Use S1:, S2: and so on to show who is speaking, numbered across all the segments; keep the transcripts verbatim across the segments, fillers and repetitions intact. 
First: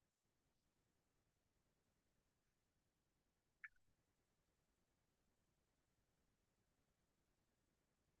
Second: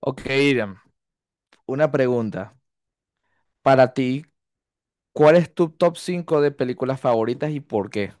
S1: Ok, Iriam, una pregunta. Para ti, ¿cuál es tu top cinco de películas favoritas y por qué?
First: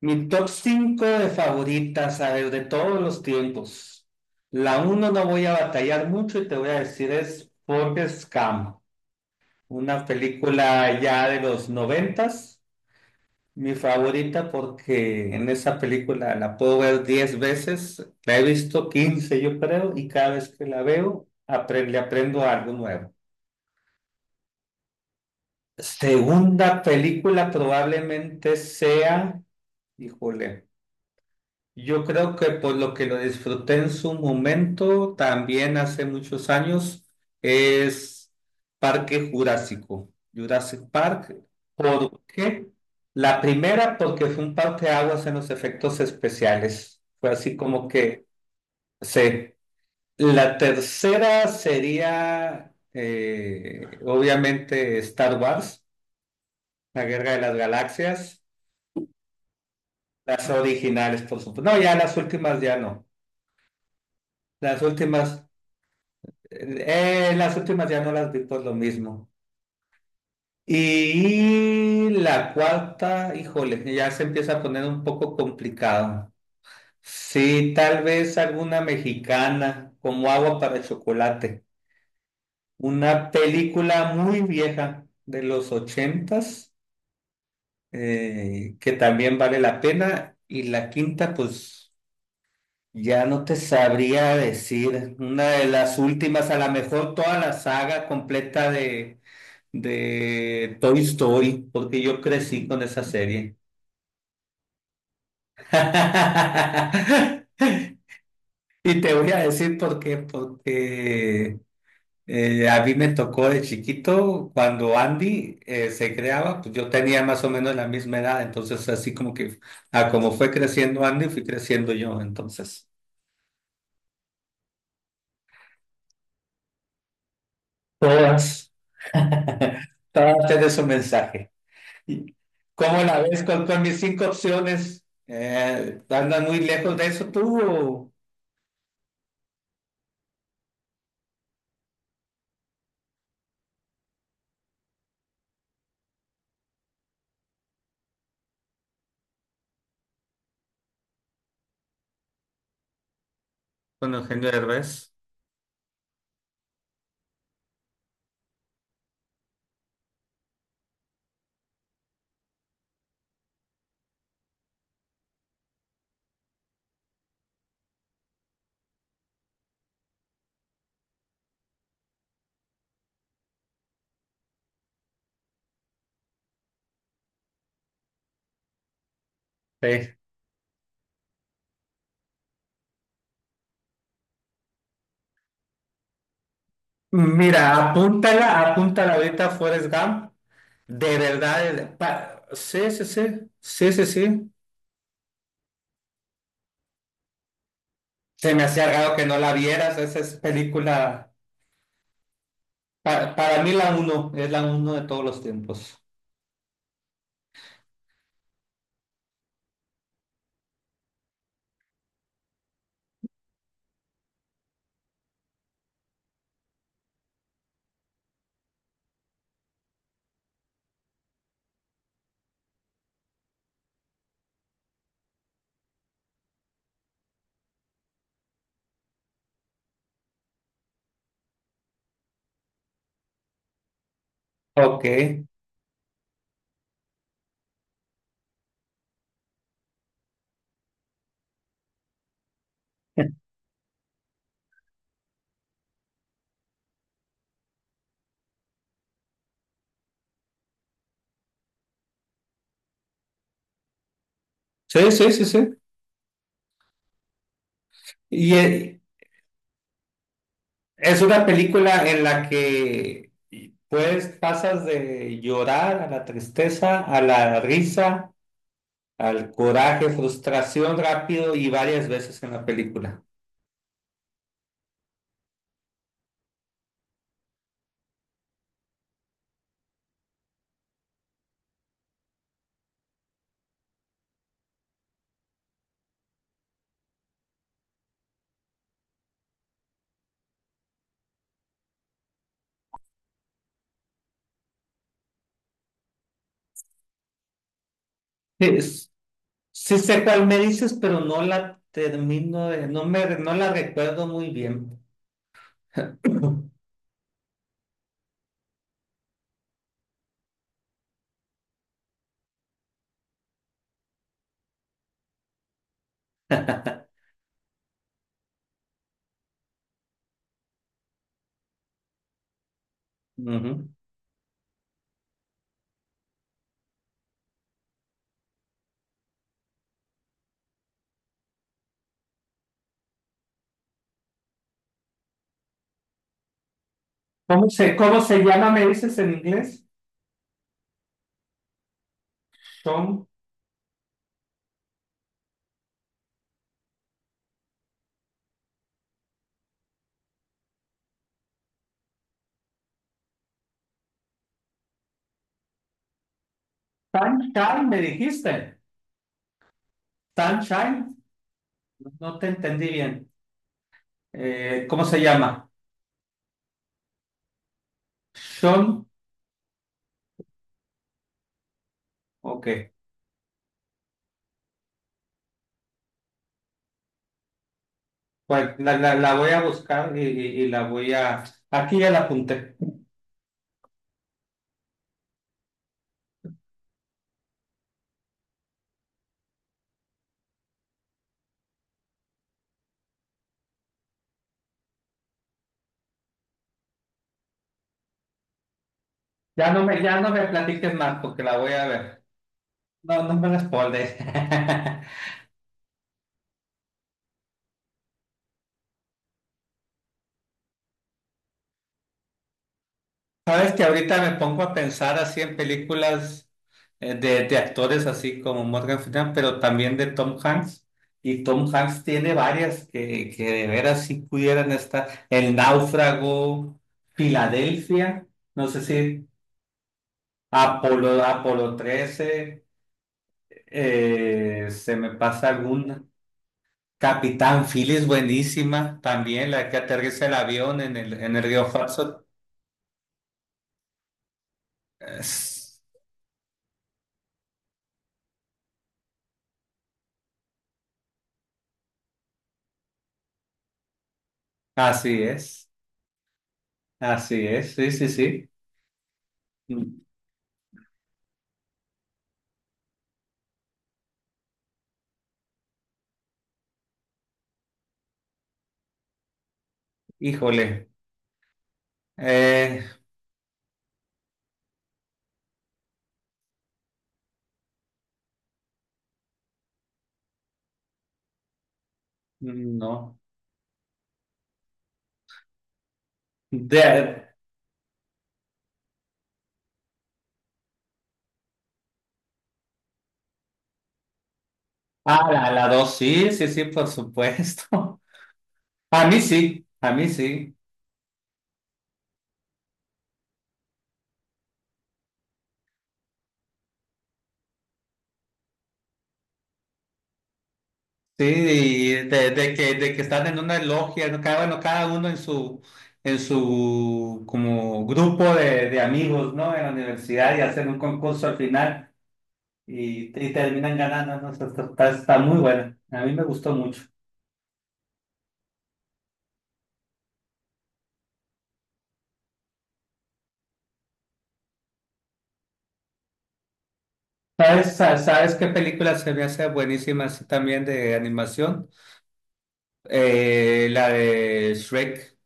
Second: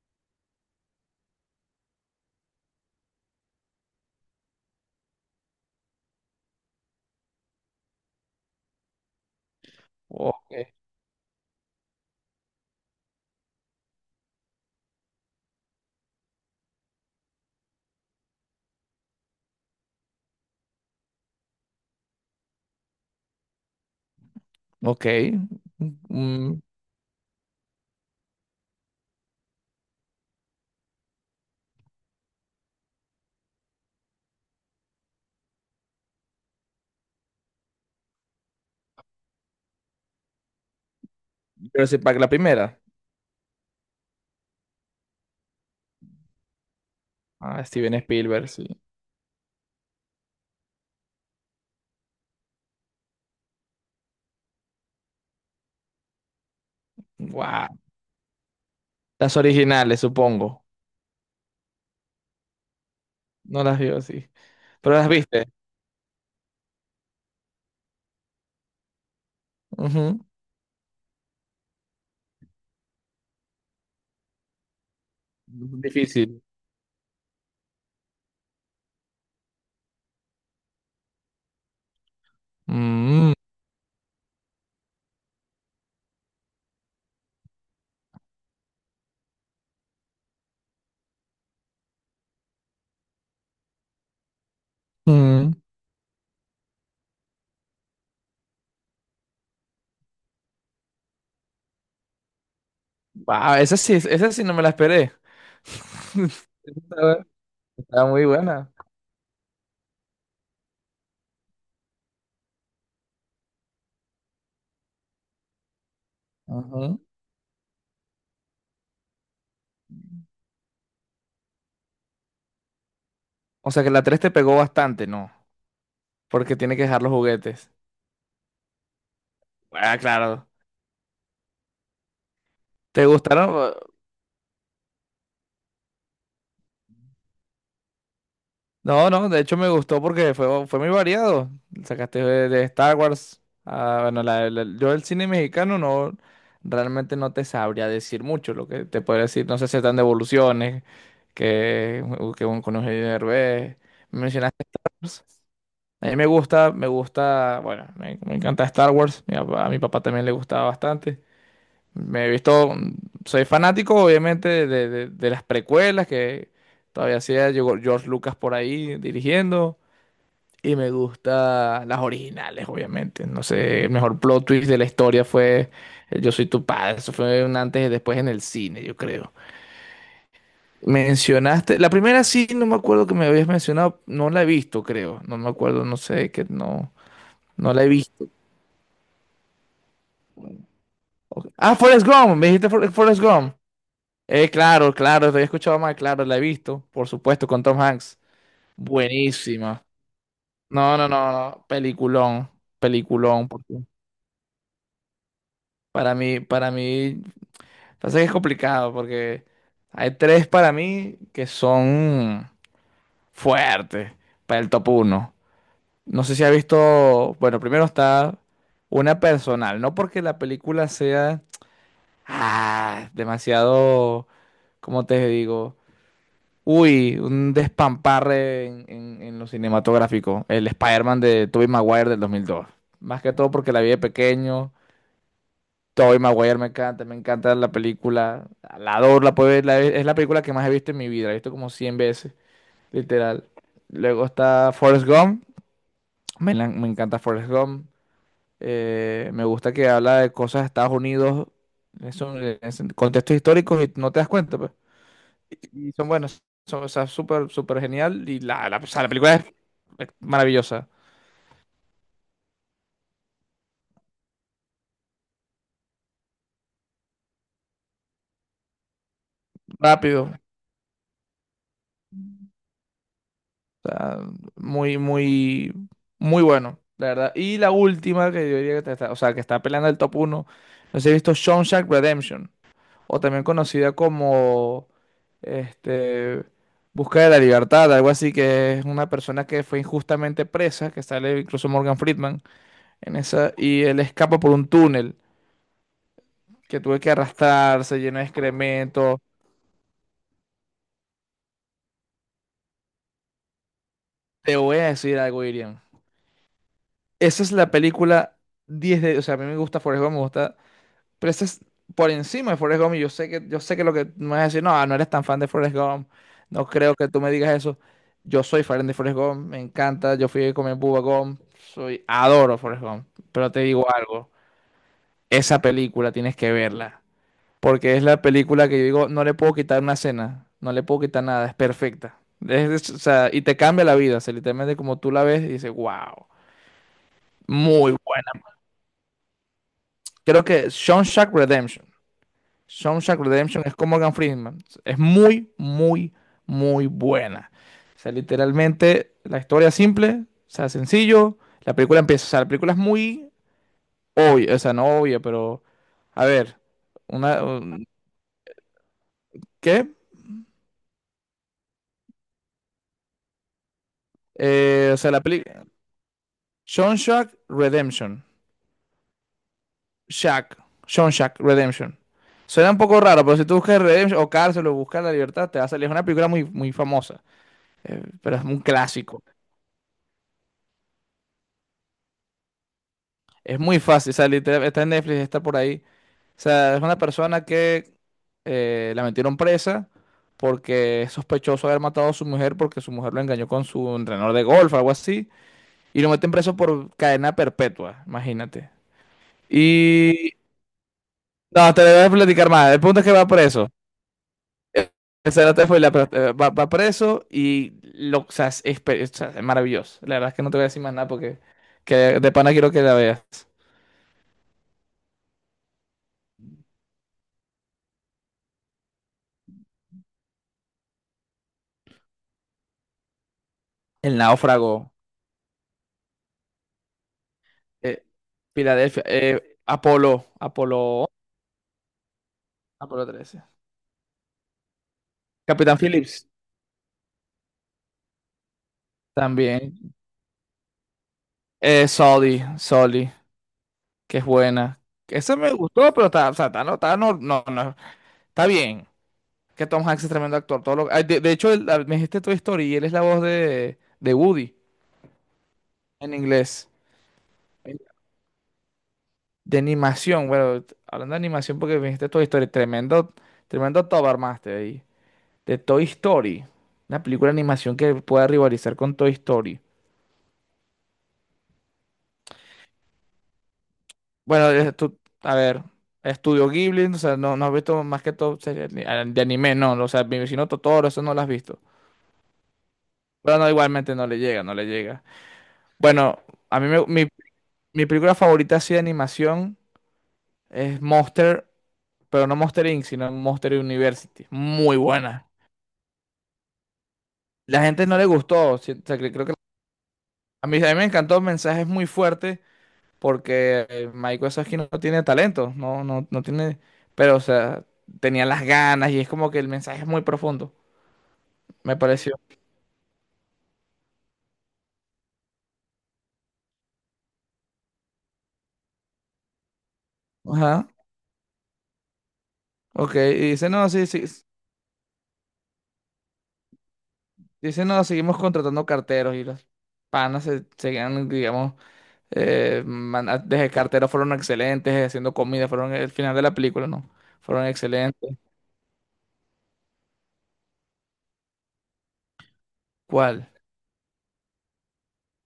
S2: Mi top cinco de favoritas, a ver, de todos los tiempos. La uno no voy a batallar mucho y te voy a decir es Forrest Gump, una
S1: Ok.
S2: película ya de los noventas. Mi favorita porque en esa película la puedo ver diez veces, la he visto quince yo creo y cada vez que la veo apre- le aprendo algo nuevo.
S1: Ok. Mm,
S2: Segunda película probablemente sea, híjole. Yo creo que por lo que lo disfruté en su momento, también hace muchos años, es Parque Jurásico, Jurassic Park.
S1: pero si para
S2: ¿Por
S1: la
S2: qué?
S1: primera.
S2: La primera, porque fue un aguas en los efectos especiales. Fue así
S1: Ah,
S2: como
S1: Steven
S2: que
S1: Spielberg, sí.
S2: se. La tercera sería, eh, obviamente, Star Wars, La Guerra de las
S1: Wow.
S2: Galaxias,
S1: Las originales,
S2: las
S1: supongo.
S2: originales, por supuesto. No, ya las últimas ya no.
S1: No las vio, sí.
S2: Las
S1: Pero las
S2: últimas.
S1: viste.
S2: Eh, las últimas ya no las vi por lo mismo.
S1: Ujú.
S2: Y la cuarta, híjole, ya se empieza a poner un poco complicado.
S1: Difícil.
S2: Sí, tal vez alguna mexicana, como Agua para Chocolate. Una
S1: Mm,
S2: película muy vieja de los ochentas, eh, que también vale la pena. Y la quinta, pues ya no te sabría decir. Una
S1: mm.
S2: de las últimas, a lo mejor toda la saga completa de... de Toy Story, porque yo crecí con esa
S1: Wow,
S2: serie.
S1: esa sí, esa sí no me la esperé. Estaba estaba muy buena.
S2: Y te voy a decir por qué, porque eh, a mí me tocó de chiquito, cuando Andy eh, se creaba, pues yo
S1: Ujú.
S2: tenía más o menos la misma edad, entonces así como que, a como fue creciendo Andy, fui creciendo yo, entonces.
S1: O sea que la tres te pegó bastante, ¿no? Porque tiene que dejar los juguetes.
S2: Todas.
S1: Ah,
S2: Todas
S1: claro.
S2: tienen su mensaje. Y-
S1: ¿Te,
S2: ¿Cómo
S1: sí,
S2: la ves con,
S1: gustaron?
S2: con mis cinco opciones? Eh, ¿andas muy lejos de eso tú? o-
S1: No, no, de hecho me gustó porque fue, fue, muy variado. Sacaste de, de Star Wars. Ah, bueno, la- la- yo el cine mexicano no, realmente no te sabría decir mucho lo que te puedo decir. No sé si están de evoluciones, que, que un, con Eugenio Derbez.
S2: Con Eugenio
S1: Mencionaste Star
S2: Derbez.
S1: Wars. A mí me gusta, me gusta, bueno, me, me encanta Star Wars. Mi papá- a mi papá también le gustaba bastante. Me he visto, soy fanático obviamente de, de- de las precuelas que todavía hacía llegó George Lucas por ahí dirigiendo, y me gusta las originales obviamente. No sé, el mejor plot twist de la historia fue, eh, "Yo soy tu padre". Eso fue un antes y después en el cine, yo creo.
S2: Sí.
S1: Mencionaste la primera, sí, no me acuerdo que me habías mencionado, no la he visto creo, no me acuerdo, no sé, que no,
S2: Mira,
S1: no la he visto.
S2: apúntala, apúntala ahorita Forrest Gump. De verdad,
S1: Ah,
S2: el-
S1: Forrest
S2: pa-
S1: Gump, me dijiste
S2: sí,
S1: Forrest
S2: sí,
S1: Forrest
S2: sí,
S1: Gump.
S2: sí, sí,
S1: Eh,
S2: sí.
S1: claro, claro, te he escuchado más, claro, la he visto, por supuesto, con Tom Hanks.
S2: Se me hacía raro que no la
S1: Buenísima.
S2: vieras. Esa es
S1: No, no, no,
S2: película,
S1: no, peliculón,
S2: pa-
S1: peliculón,
S2: para mí
S1: porque
S2: la uno, es la uno de todos los tiempos.
S1: para mí, para mí, pasa que es complicado porque hay tres para mí que son fuertes para el top uno. No sé si has visto, bueno, primero está una personal, no porque la película sea, ah, demasiado, ¿cómo te digo? Uy, un despamparre en, en- en lo cinematográfico. El Spider-Man de Tobey Maguire del dos mil dos. Más que todo porque la vi de pequeño.
S2: Ok.
S1: Tobey Maguire me encanta, me encanta la película. La adoro, la puedo ver. la- es la película que más he visto en mi vida. La he visto como cien veces, literal. Luego está Forrest Gump. Me, la- me encanta Forrest Gump. Eh, me gusta que habla de cosas de Estados Unidos. Eso, eh, es en contextos históricos y no te das cuenta, pues.
S2: Sí, sí, sí, sí.
S1: Y son buenas. Son, o sea, súper, súper genial. Y
S2: Y,
S1: la, la, o
S2: eh,
S1: sea, la película es es maravillosa.
S2: Es una película en la que pues pasas de llorar a la tristeza, a la risa, al coraje,
S1: Rápido. O
S2: frustración rápido y varias veces en la película.
S1: sea, muy, muy, muy bueno, la verdad. Y la última que yo diría que te está, o sea, que está peleando el top uno, no sé si he visto Shawshank Redemption. O también conocida como este, Busca de la Libertad, algo así, que es una persona que fue injustamente presa, que sale incluso Morgan Friedman en esa, y él escapa por un túnel que tuve que arrastrarse lleno de
S2: Es-
S1: excrementos.
S2: sí sé cuál me dices, pero no la termino de, no me, no la recuerdo muy
S1: Te voy a
S2: bien.
S1: decir algo, Irian. Esa es la película diez de... O sea, a mí me gusta Forrest Gump, me gusta... Pero esa es por encima de Forrest Gump, y yo sé que, yo sé que lo que me vas a decir, no, no eres tan fan de Forrest Gump, no creo que tú me digas eso. Yo soy fan de Forrest Gump, me encanta, yo fui a comer Bubba Gump, soy, adoro Forrest Gump. Pero te digo
S2: Ujú.
S1: algo, esa película tienes que verla, porque es la película que yo digo, no le puedo quitar una escena, no le puedo quitar nada, es perfecta. Es- es- o sea, y te cambia la vida, o sea, literalmente como tú la ves y dices, wow.
S2: ¿Cómo
S1: Muy
S2: se, cómo
S1: buena.
S2: se llama, me dices en inglés?
S1: Creo que Shawshank Redemption. Shawshank
S2: Tom
S1: Redemption es con Morgan Freeman. Es muy, muy, muy buena. O sea, literalmente la historia es simple, o sea, sencillo. La película empieza, o sea, la película es muy obvia, o sea, no obvia, pero a ver, una un-
S2: Sunshine, me dijiste.
S1: ¿qué?
S2: Sunshine, no te entendí bien. Eh,
S1: Eh, o
S2: ¿cómo
S1: sea,
S2: se
S1: la película
S2: llama?
S1: Shawshank Redemption.
S2: Sol,
S1: Shack, Shawshank Redemption.
S2: ok.
S1: Suena un poco raro, pero si tú buscas Redemption o cárcel o buscas la libertad, te va a salir. Es una película muy, muy famosa. Eh, pero es un
S2: Pues la, la,
S1: clásico.
S2: la voy a buscar y, y, y la voy a. Aquí ya la apunté.
S1: Es muy fácil, o sea, literal, está en Netflix, está por ahí. O sea, es una persona que, eh, la metieron presa porque es sospechoso de haber matado a su mujer porque su mujer lo engañó con su entrenador de golf, algo así. Y lo meten preso por cadena perpetua, imagínate.
S2: Ya no me, ya no
S1: Y...
S2: me platiques más porque la voy
S1: No, te
S2: a
S1: voy a
S2: ver.
S1: platicar más. El punto es que
S2: No,
S1: va
S2: no me
S1: preso.
S2: respondes.
S1: Esa no te fue la- pero, eh, va, va preso y lo, o sea, es, es- o sea, es maravilloso. La verdad es que no te voy a decir más nada porque que de pana quiero que la veas.
S2: Sabes que ahorita me pongo a pensar así en películas eh, de, de actores así como Morgan Freeman, pero también de Tom Hanks. Y Tom Hanks tiene varias que, que de veras sí
S1: El
S2: pudieran
S1: náufrago.
S2: estar. El Náufrago,
S1: eh,
S2: Filadelfia, no sé
S1: Filadelfia.
S2: si
S1: eh, Apolo. Apolo.
S2: Apolo, Apolo trece.
S1: Apolo trece.
S2: Eh, se me pasa
S1: Capitán
S2: alguna.
S1: Phillips.
S2: Capitán Phillips, es buenísima. También la
S1: También.
S2: que aterriza el avión en el, en el río
S1: Eh,
S2: Hudson.
S1: Sully, Soli. Que es buena. Esa me
S2: Es-
S1: gustó, pero está, o sea, está, no, está, no, no, no, está bien. Que Tom Hanks es tremendo actor. Todo lo- ah, de, de hecho, él- ah, me dijiste Toy Story y él es la voz de, de Woody
S2: Así es.
S1: en inglés.
S2: Así es. Sí, sí, sí.
S1: De
S2: Mm.
S1: animación. Bueno, t- hablando de animación, porque me dijiste Toy Story. Tremendo, tremendo Tobarmaster ahí. De Toy Story. Una película de animación que pueda rivalizar con Toy Story.
S2: Híjole. Eh,
S1: Bueno, eh, tú- a ver, Estudio Ghibli, o sea, no, no has visto más que todo series de de anime, no. O sea, mi vecino Totoro, eso no lo has visto.
S2: no.
S1: Pero no, igualmente no le llega, no le llega. Bueno, a mí
S2: De,
S1: me- mi, mi película favorita así de animación es Monster, pero no Monster inc, sino Monster University. Muy buena.
S2: ah, la, la dos. Sí, sí, sí, por
S1: La gente no
S2: supuesto.
S1: le gustó, sí, o sea,
S2: A
S1: cre-
S2: mí
S1: creo que
S2: sí. A mí
S1: a
S2: sí.
S1: mí, a mí me encantó. El mensaje es muy fuerte porque, eh, Mike no tiene talento, no, no, no tiene, pero o sea, tenía las ganas y es como que el mensaje es muy profundo,
S2: Sí,
S1: me
S2: y
S1: pareció.
S2: de, de que, de que están en una logia, ¿no? Cada, bueno, cada uno en su, en su como grupo de, de amigos, ¿no? En la universidad y hacen
S1: Ajá,
S2: un concurso al final
S1: ok,
S2: y,
S1: y
S2: y
S1: dice, no,
S2: terminan
S1: sí, sí,
S2: ganando,
S1: s-
S2: ¿no? O sea, Está, está- está muy buena. A mí me gustó mucho.
S1: dice, no, seguimos contratando carteros y los panas se seguían, digamos, eh, man- a- desde carteros fueron excelentes, haciendo comida, fueron el final de la película, no, fueron
S2: ¿Sabes, sa-
S1: excelentes.
S2: sabes qué película se me hace buenísima así también de animación?
S1: ¿Cuál?
S2: Eh, la de Shrek.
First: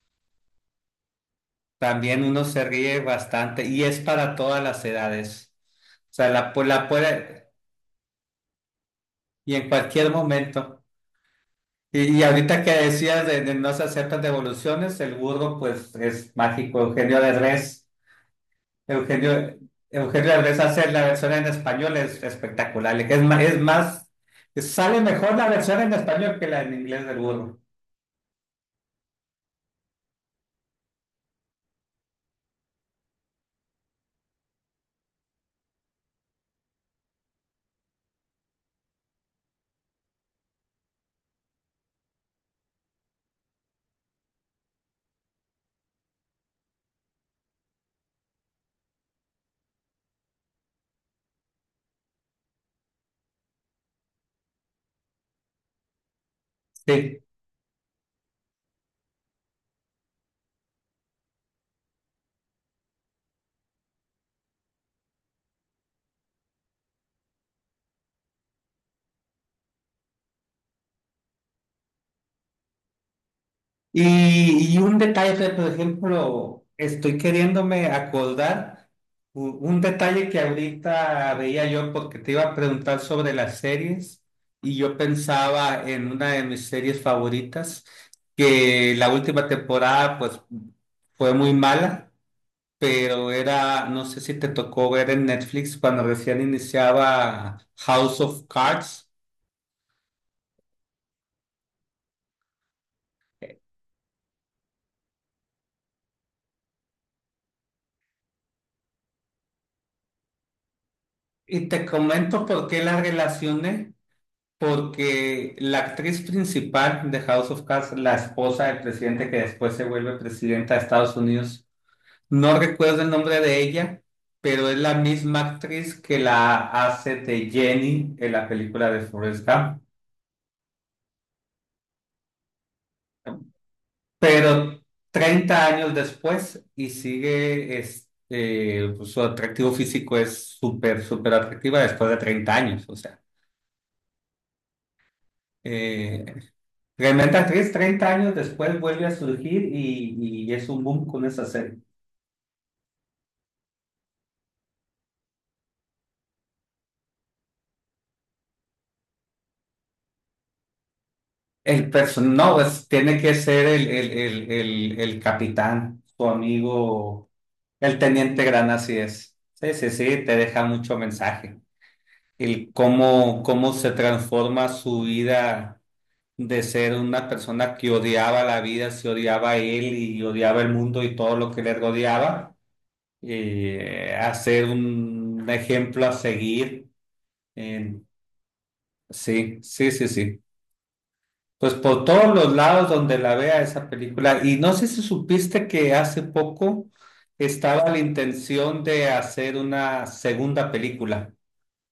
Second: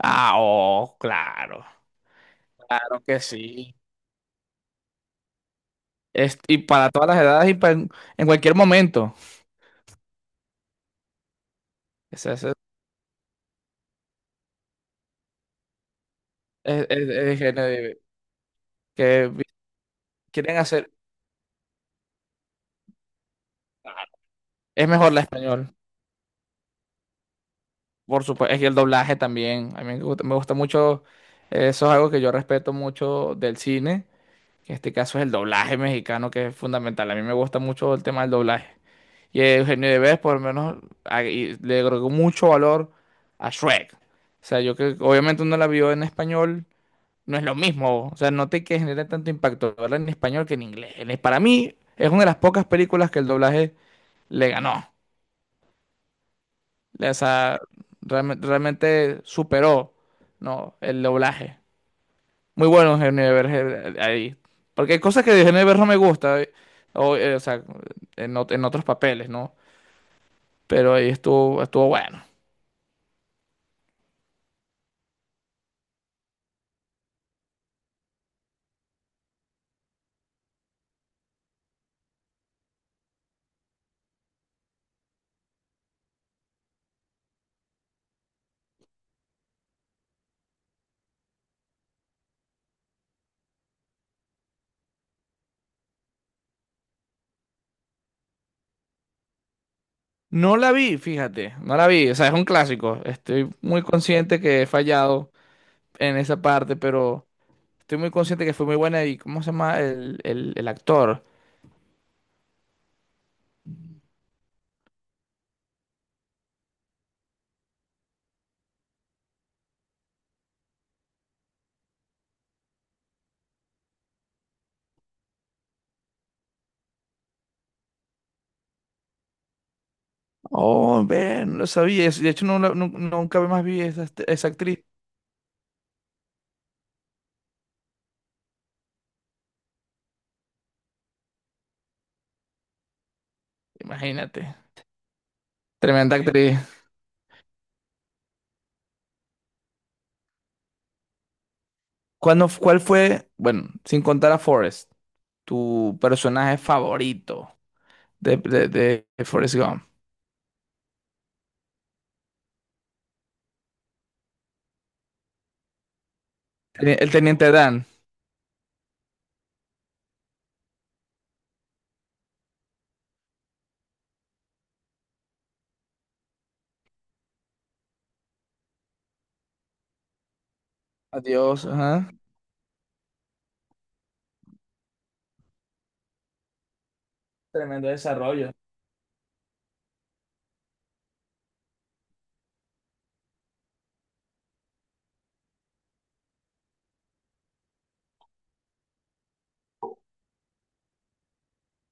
S1: Ah, oh, claro,
S2: También uno se ríe
S1: claro que
S2: bastante
S1: sí.
S2: y es para todas las edades. O sea,
S1: Es-
S2: la,
S1: y
S2: pu- la
S1: para todas las
S2: puede
S1: edades y pa- en, en cualquier momento.
S2: y en cualquier momento. Y, y ahorita que decías de, de no se aceptan devoluciones, el burro pues es mágico.
S1: Es, es-
S2: Eugenio
S1: es que,
S2: Derbez,
S1: nadie- que vi-
S2: Eugenio, Eugenio
S1: quieren
S2: Derbez hace
S1: hacer,
S2: la versión en español, es espectacular. Es, ma- es más,
S1: es
S2: sale
S1: mejor la
S2: mejor la
S1: español,
S2: versión en español que la en inglés del burro.
S1: por supuesto. Es que el doblaje también, a mí me gusta, me gusta mucho, eh, eso es algo que yo respeto mucho del cine, que en este caso es el doblaje mexicano que es fundamental, a mí me gusta mucho el tema del doblaje, y Eugenio Derbez por lo menos a- y le agregó mucho valor a Shrek, o sea, yo que obviamente uno la vio en español, no es lo mismo, o sea, no te que genere tanto impacto verla en español que en inglés. En- para mí es una de las pocas películas que el doblaje le ganó. O
S2: Sí.
S1: sea, realme- realmente superó, ¿no?, el doblaje. Muy bueno Eugenio Derbez, eh, eh, ahí. Porque hay cosas que de Eugenio Derbez no me gusta, eh, o, eh, o sea, en, ot- en otros papeles, ¿no? Pero ahí estuvo, estuvo, bueno.
S2: Y, y un detalle, por ejemplo, estoy queriéndome acordar u- un detalle que ahorita veía yo porque te iba a preguntar sobre las series y yo pensaba en una de mis series favoritas, que la última temporada pues fue muy mala, pero era, no sé si te tocó ver en Netflix cuando recién iniciaba House of Cards.
S1: No la vi, fíjate, no la vi. O sea, es un clásico. Estoy muy consciente que he fallado en esa parte, pero estoy muy consciente que fue muy buena. ¿Y cómo se llama el, el, el actor?
S2: Y te comento por qué la relacioné. Porque la actriz principal de House of Cards, la esposa del presidente que después se vuelve presidenta de Estados Unidos, no recuerdo el nombre de ella, pero es la misma actriz que la hace de Jenny en la película de Forrest Gump.
S1: Oh, ven, no lo sabía. De hecho, no, la- nu- nunca más vi esa, esa
S2: Pero
S1: actriz.
S2: treinta años después y sigue, es, eh, pues, su atractivo físico es súper, súper atractiva después de treinta años, o sea.
S1: Imagínate. Tremenda
S2: eh,
S1: actriz.
S2: Tremenda actriz, treinta años después vuelve a surgir y, y es un boom con esa serie.
S1: ¿Cuándo, cuál fue, bueno, sin contar a Forrest, tu personaje favorito de, de, de Forrest Gump?
S2: El person no, es Tiene que ser el, el, el, el, el capitán, tu
S1: Teni- El
S2: amigo,
S1: teniente Dan.
S2: el teniente Gran, así es. Sí, sí, sí, te deja mucho mensaje. El cómo, cómo se transforma su vida de ser una persona que odiaba la vida, se odiaba a él y odiaba el mundo y todo lo que
S1: Adiós,
S2: le
S1: ajá.
S2: rodeaba, eh, a ser un ejemplo a seguir.
S1: Tremendo
S2: En
S1: desarrollo.
S2: Sí, sí, sí, sí. Pues por todos los lados donde la vea esa película. Y no sé si supiste que hace poco estaba la intención de hacer una segunda película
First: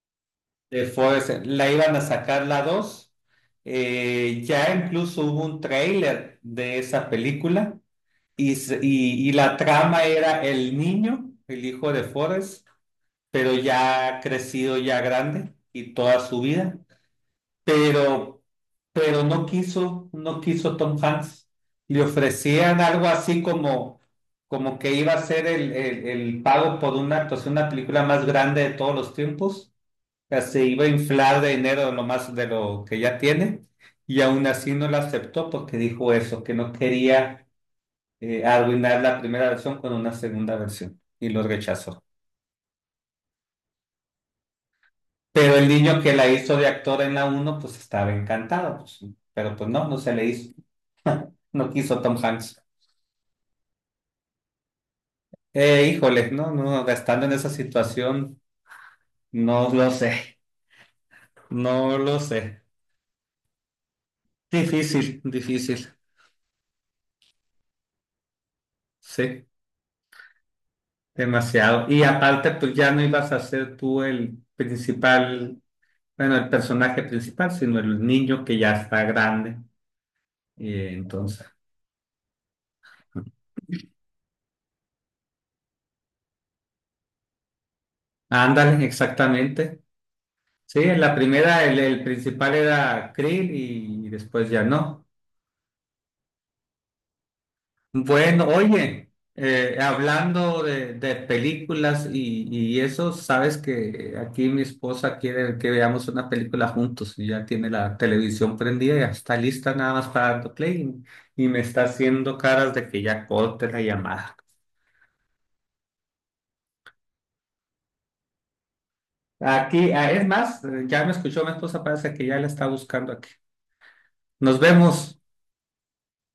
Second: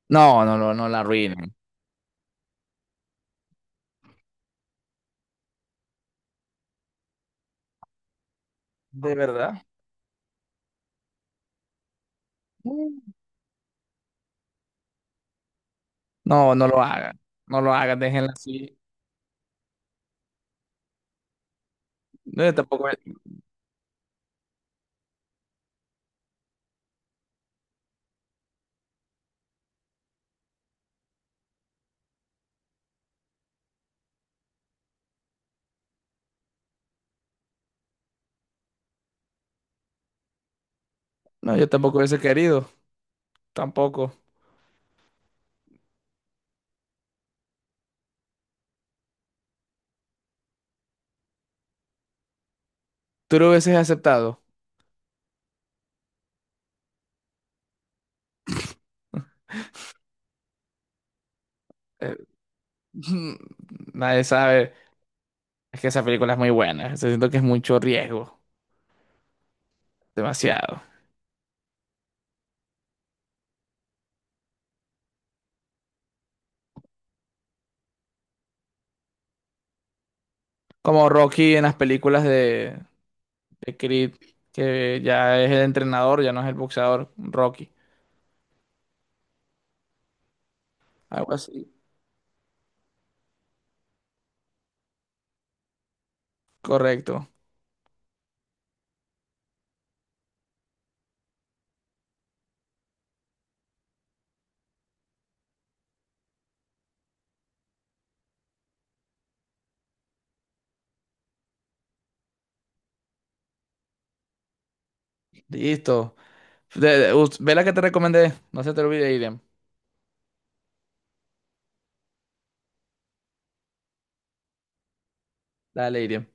S1: No, no, no,
S2: de
S1: no la
S2: Forrest.
S1: arruinen.
S2: La iban a sacar la dos. Eh, ya incluso hubo un tráiler de esa película y, se-
S1: ¿De
S2: y, y la
S1: verdad?
S2: trama era el niño, el hijo de Forrest, pero ya crecido, ya grande y toda su
S1: No, no
S2: vida.
S1: lo hagan. No lo hagan, déjenla
S2: pero,
S1: así.
S2: pero no quiso, no quiso Tom Hanks. Le
S1: No, yo
S2: ofrecían
S1: tampoco,
S2: algo así como, como que iba a ser el, el, el pago por una actuación, una película más grande de todos los tiempos. O sea, se iba a inflar de dinero de lo más de lo que ya tiene. Y aún así no la aceptó porque dijo eso, que no quería eh, arruinar la primera versión con una segunda versión. Y lo
S1: no, yo tampoco
S2: rechazó.
S1: hubiese querido. Tampoco.
S2: Pero el niño que la hizo de actor en la uno pues estaba encantado, pues, pero pues no, no se le hizo. No quiso Tom Hanks.
S1: ¿Tú lo hubieses aceptado?
S2: Eh, híjole, no, no, estando en esa situación, no lo sé, no
S1: Eh,
S2: lo sé.
S1: nadie sabe.
S2: Difícil, difícil,
S1: Es que esa película es muy buena. Siento que es mucho riesgo.
S2: sí,
S1: Demasiado.
S2: demasiado. Y aparte, pues ya no ibas a ser tú el principal, bueno, el personaje principal, sino el niño que ya está grande. Y
S1: Como
S2: entonces,
S1: Rocky en las películas de, de Creed, que ya es el entrenador, ya no es el boxeador, Rocky.
S2: ándale, exactamente. Sí, en la
S1: Algo
S2: primera
S1: así.
S2: el, el principal era Krill y después ya no.
S1: Correcto.
S2: Bueno, oye, eh, hablando de, de películas y, y eso, sabes que aquí mi esposa quiere que veamos una película juntos y ya tiene la televisión prendida, ya está lista nada más para darle play y, y me está haciendo caras de que ya corte la llamada.
S1: Listo. De- de- us- ve la que te recomendé. No se te olvide, Iriam.
S2: Aquí, ah, es más, eh, ya me escuchó mi esposa, parece que ya la está buscando aquí. Nos vemos.
S1: Dale, Iriam.